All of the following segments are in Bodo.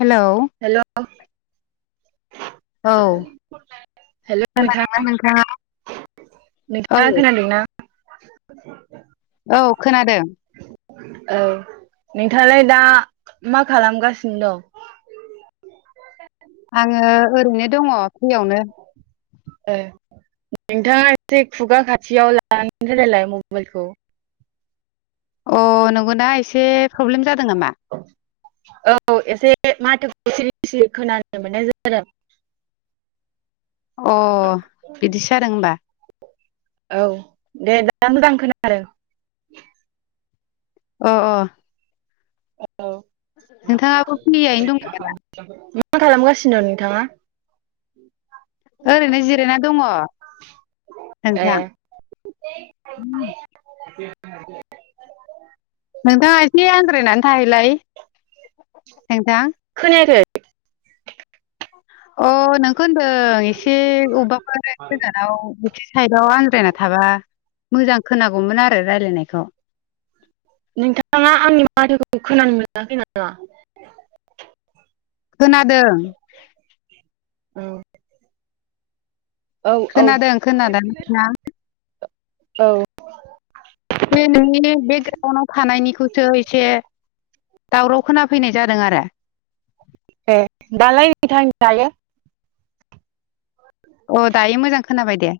हेलौ हेल' औ हेल' म [unintelligible] खोनादोंना नोंथाङा औ नोंथाङा खोनादोंना? औ खोनादों औ नोंथाङालाय दा मा खालामगासिनो दं? [inaudible] आङो ओरैनो दङ फ्रियावनो ए नोंथाङा एसे खुगा खाथियाव लानानै रायलायलाय मबेलखौ अ नंगौना एसे प्रब्लेम जा औ एसे माथो [unintelligible] एिरि खोनानो मोननाय जादों अ बिदिसो जादों होमबा औ दे दा दा मोजां खोना आरो अ अ औ नोंथाङाबो फ्रियैनो दङ नामा मा खालामगासिनो दं नोंथाङा? ओरैनो जिरायना दङ नोंथां। ए उ [inaudible] आ [inaudible] नोंथाङा एसे आनद्रायनानै थाहैलाय नोंथां। खोनायाखै अ नोंखो होनदों एसे अबेबाफोर गोजानाव एसे साइदआव आनद्रायना थाबा मोजां खोनांगौमोन आरो रायलायनायखौ। नोंथाङा आंनि माथोखौ खोनानो मोनाखै नामा? खोनादों। औ औ औ खोनादों खोनादों नोंथां औ बे नोंनि बेग्राउन्डाव थानायनिखौसो एसे दावराव खोना फैनाय जादों आरो ए दालायनि थांनो थायो [unintelligible] अ दायो मोजां खोनाबाय दे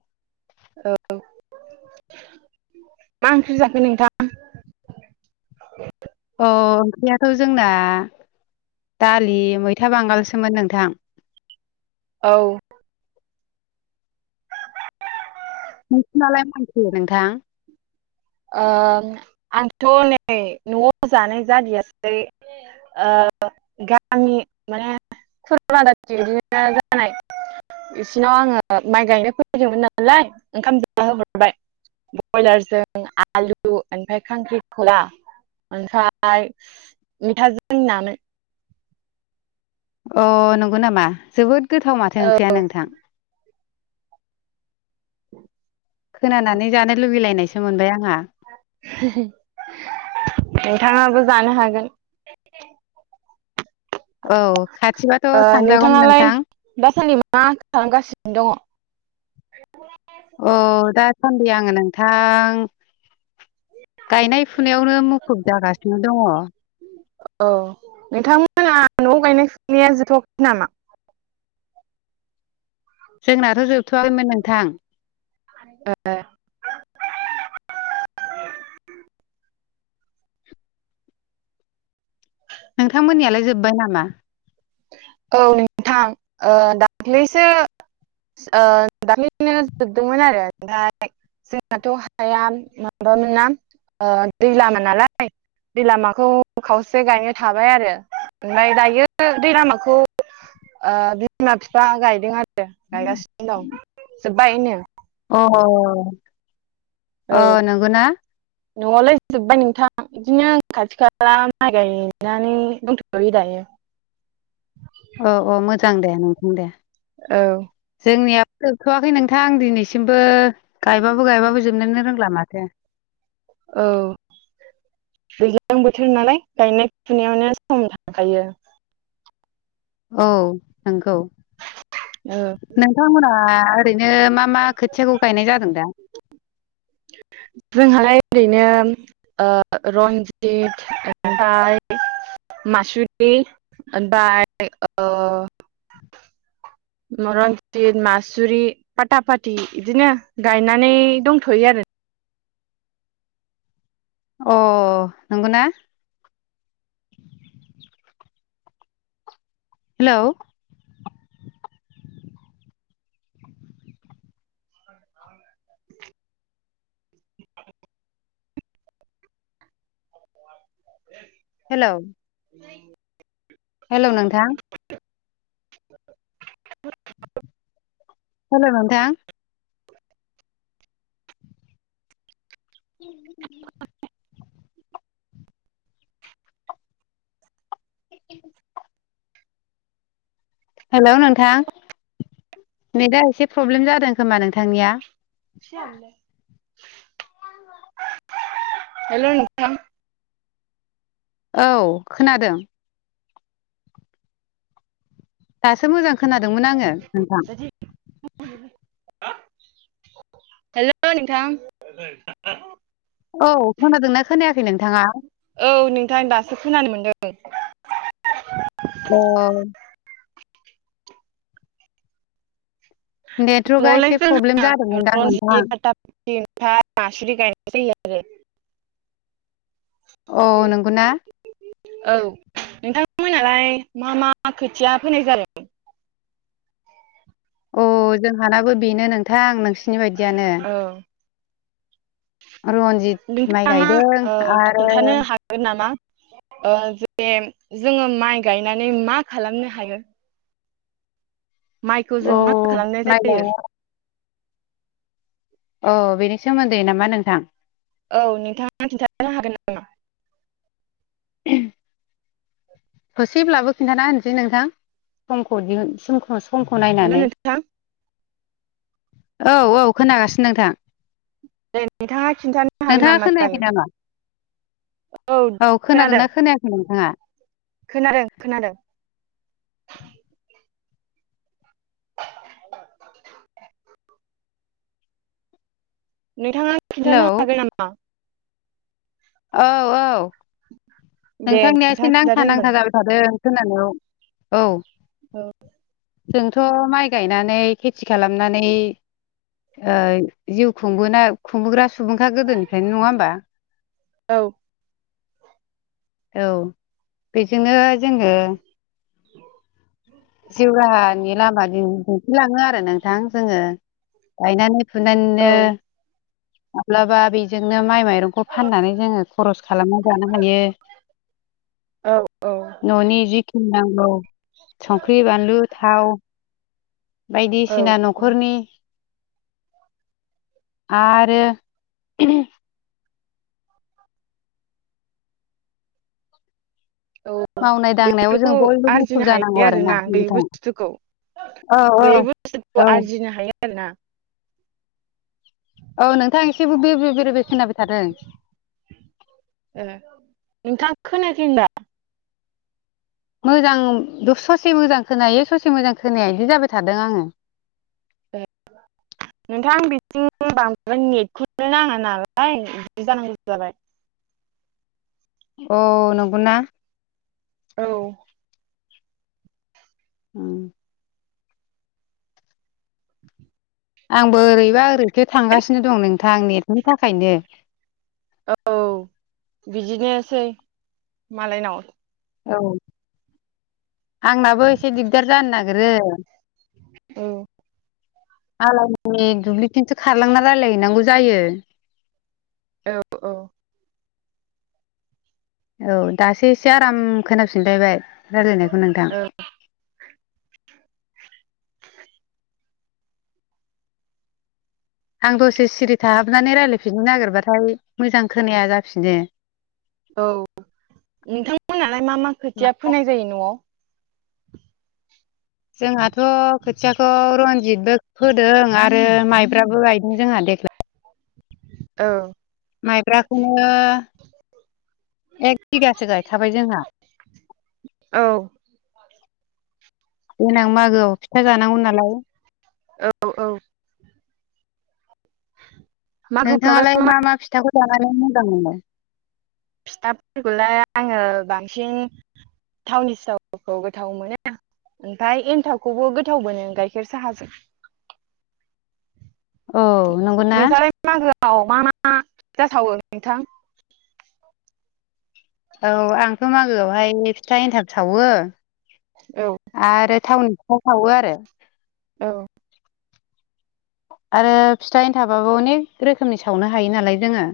औ मा ओंख्रि जाखो नोंथां? अ ओंख्रियाथ' जोंना दालि मैथा बांगालसोमोन नोंथां। औ नोंसिनालाय मा ओंख्रि नोंथां आंथ' नै न'आव जानाय जादियासै। गामि माने खुरमा जाथि बिदिनो जानाय। बिसिनाव आङो माइ गायनो फैैदोंमोन नालाय ओंखाम जाहोहरबाय। ब्रयलारजों आलु ओमफ्राय खांख्रिखला। ओमफ्राय मैथाजों नामोन अ नंगौ नामा जोबोद गोथाव माथो ओ ओंखिरया नोंथां।। औ खोनानानै जानो लुबैलायनायसो मोनबाय आंहा नोंथाङाबो जानो हागोन। औ खाथिबाथ' थांजागौमोन नोंथाङालाय नोंथां दासान्दि मा खालामगासिनो दङ फै आङो नोंथां गायनाय फुनायावनो मुखुब जागासिनो दङ। औ नोंथांमोना न'आव गायनाय फुनाया जोबथ'वाखै नामा जोंनाथ' जोबथ'वाखैमोन नोंथां ए नोंथांमोननियालाय जोबबाय नामा औ नोंथां दाख्लैसो दा बिदिनो जोबदोंमोन आरो ओमफ्राय जोंनाथ' हाया म [unintelligible] दै लामा नालाय दै लामाखौ खावसे गायनो थाबाय आरो ओमफ्राय दायो दै लामाखौ बिमा बिफा गायदों आरो गायगासिनो दं बायनो अ औ अ नंगौना न'आवलाय जोब्बाय नोंथां बिदिनो खाथि खाला माइ गायनानै दंथ'यो दायो [inaudible] सिगां दे नोंथां दे औ जोंनियाबो जोबथ'वाखै नोंथां आं दिनैसिमबो गायबाबो गायबाबो जोबनोनो रोंला माथो दे औ दैज्लां बोथोर नालाय गायनाय फुनायावनो सम थांखायो औ नंगौ औ नोंथांमोना दा ओरैनो मा मा खोथियाखौ गायनाय जादों दा जोंहालाय ओरैनो रन्जित ओमफ्राय मासुदि ओमफ्राय रन्जित मासुरि फाथा फाति बिदिनो गायनानै दंथ'यो आरो अ नंगौ ना हेलौ [unintelligible] [inaudible] हेलौ [inaudible] हेलौ नोंथां [inaudible] हेलौ नोंथां [inaudible] [unintelligible] हेलौ नोंथां नेदा एसे प्रब्लेम जादों खोमा नोंथांनिया हेलौ नोंथां औ खोनादों दासो मोजां खोनादोंमोन आङो नोंथां हेलौ नोंथां औ खोनादोंना खोनायाखै नोंथाङा औ नोंथां दासो खोनानो मोनदों [unintelligible] अ नेटवर्कआ एसे प्रब्लेम जादोंमोनदां नोंथां [unintelligible] [unintelligible] औ नंगौ ना औ नोंथांमोनालाय मा मा खोथिया फोनाय जादों अ जोंहानाबो बेनो नोंथां नोंसि औ रनजित माइ नोंथाङा गायदों आरो खिन्थानो हागोन नामा ज बेे जोङो माइ गायनानै मा खालामनो हायो माइखौ औ जों मा खालामनाय माइ जायो? गायनाय अ बेनि सोमोन्दै नामा नोंथां? औ नोंथाङा खिन्थानो हागोन नामा? ए दसैब्लाबो खिन्थाना होनसै नोंथां समखौ दिहुन समख समखौ हेल' नायनानै नोंथां औ औ खोनागासिनो नोंथां। दे नोंथाङा खिन्थानो हागोन नोंथाङा नामा खोनायाखै दायो? नामा औ खोनादो खोनादों ना खोनायाखै नोंथाङा? खोनादों खोनादों। नोंथाङा हेलौ खिन्थानो हागोन नामा? औ औ दे नोंथांनिया एसे नोंथाङा नांथा खिन्थादो नांथा होनबालाय जाबाय थादों। खोनानायाव औ औ जोंथ' माइ गायनानै खेथि खालामनानै ओ जिउ खुंबोना खुंबोग्रा सुबुंखा गोदोनिफ्रायनो नङा होमबा? औ औ बेजोंनो जोङो जिउराहानि लामा दिन दिन्थिलाङो आरो नोंथां जोङो गायनानै औ फुनानैनो माब्लाबा बेजोंनो माइ माइरंखौ फाननानै जोङो खरस खालामना जानो हायो। औ औ होनांगौ संख्रि बानलु थाव औ बायदिसिना औ न'खरनि आरो औ मावनाय दांनायाव जों बेफोरखौ बयबो मुखुब आरजिनो जानांगौ हायो आरोना बे नोंथां बुस्थुखौ औ औ गैयै औ बुस्तुखौ आरजिनो हायो आरोना। औ नोंथां एसेबो बे बे बेरे बे खोनाबाय थादों। ओ नोंथाङा खोनायाखै होमबा? मोजां ससे मोजां खोनायो ससे मोजां खोनाया इदि जाबाय थादों आङो [unintelligible] नोंथां बिथिं बांद्राय नेटखौनो नाङा नालाय बिदि मा जानांगौ इदिबालाय औ नंगौना? औ। उम आंबो ओरैबा ओरैखो थांगासिनो दं नोंथां नेटनि थाखायनो। औ बिदिनोसै मालायनाव औ आंनाबो एसे दिगदार जानो नागिरो। औ आलायनि दुब्लिथिंसो खारलांना रायलायहैनांगौ जायो। औ औ औ दासो एसे आराम खोनाफिनलायबाय राय्लायनायखौ नोंथां। औ आं दसे सिरि थाहाबनानै रायज्लायफिननो नागिरबाथाय मोजां खोनाया जाफिनो। औ नोंथांमोनालाय मा मा खोथिया फोनाय जायो न'आव? जोंहाथ' खोथियाखौ रनजितबो फोदों आरो माइब्राबो गायदों जोंहा देग्लाय। औ माइब्राखौनो एक बिगासो गायखाबाय जोंहा औ देनां मागोआव फिथा जानांगौ नालाय औ औ मागोफ्रावलाय नोंथाङालाय मा मा फिथाखौ जानानै मोजां मोनो फिथाफोरखौलाय आङो बांसिन थावनि सिथावखौ गोथाव मोनो ओमफफ्राय एन्थावखौबो गोथाव मोनो गाइखेर साहाजों औ नंगौना [unintelligible] औ मा मा जाथावो नोंथां औ आंथ' मागोआवहाय फिथा एन्थाब सावो औ आरो थावनि [unintelligible] सावो आरो औ आरो फिथाइैनो थाबाबो अनेक रोखोमनि सावनो हायो नालाय जोङो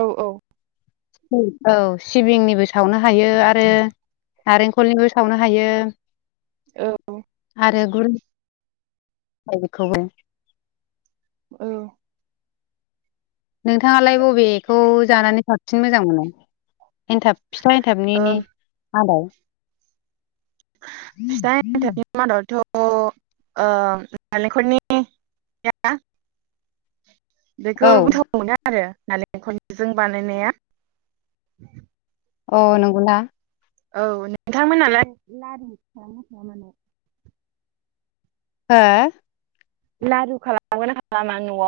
औ औ औ सिबिंनिबो सावनो हायो आरो नारेंखलनिबो सावनो हायो औ आरो गुरखौबो औ नोंथाङालाय बबेखौ जानानै साबसिन मोजां मोनो एन्थाब फिथाइनथापनि औ मदाव फिथाइनथाबनि मादावथ' अ नारेंखरनि औ बेखौ गोथाव मोना आरो नालेंखजों बानायनाया अ नंगौ दा औ नोंथांमोनालाय लारु हा लारु खालामगोन ना खालामा न'आव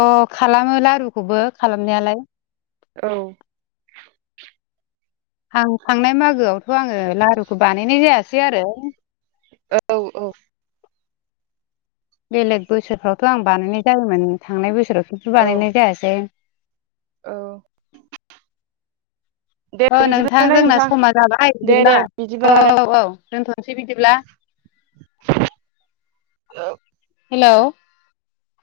अ खालामो लारुखौबो खालामनायालाय औ आं थांनाय मागोआवथ' आङो लारुखौ बानायनाय जायासै आरो औ औ बेलेग बोसोरफ्रावथ' आं बानायनाय जायोमोन थांनाय बोसोराव खेथु औ बानायनाय जायासै औ दे अ नोंथां बिदिब्लालाय जोंना नोंथां समा जाबाय दे बिदिब्ला दे औ बिदिबालाय औ दोनथ'नोसै बिदिब्ला [unintelligible] औ हेल'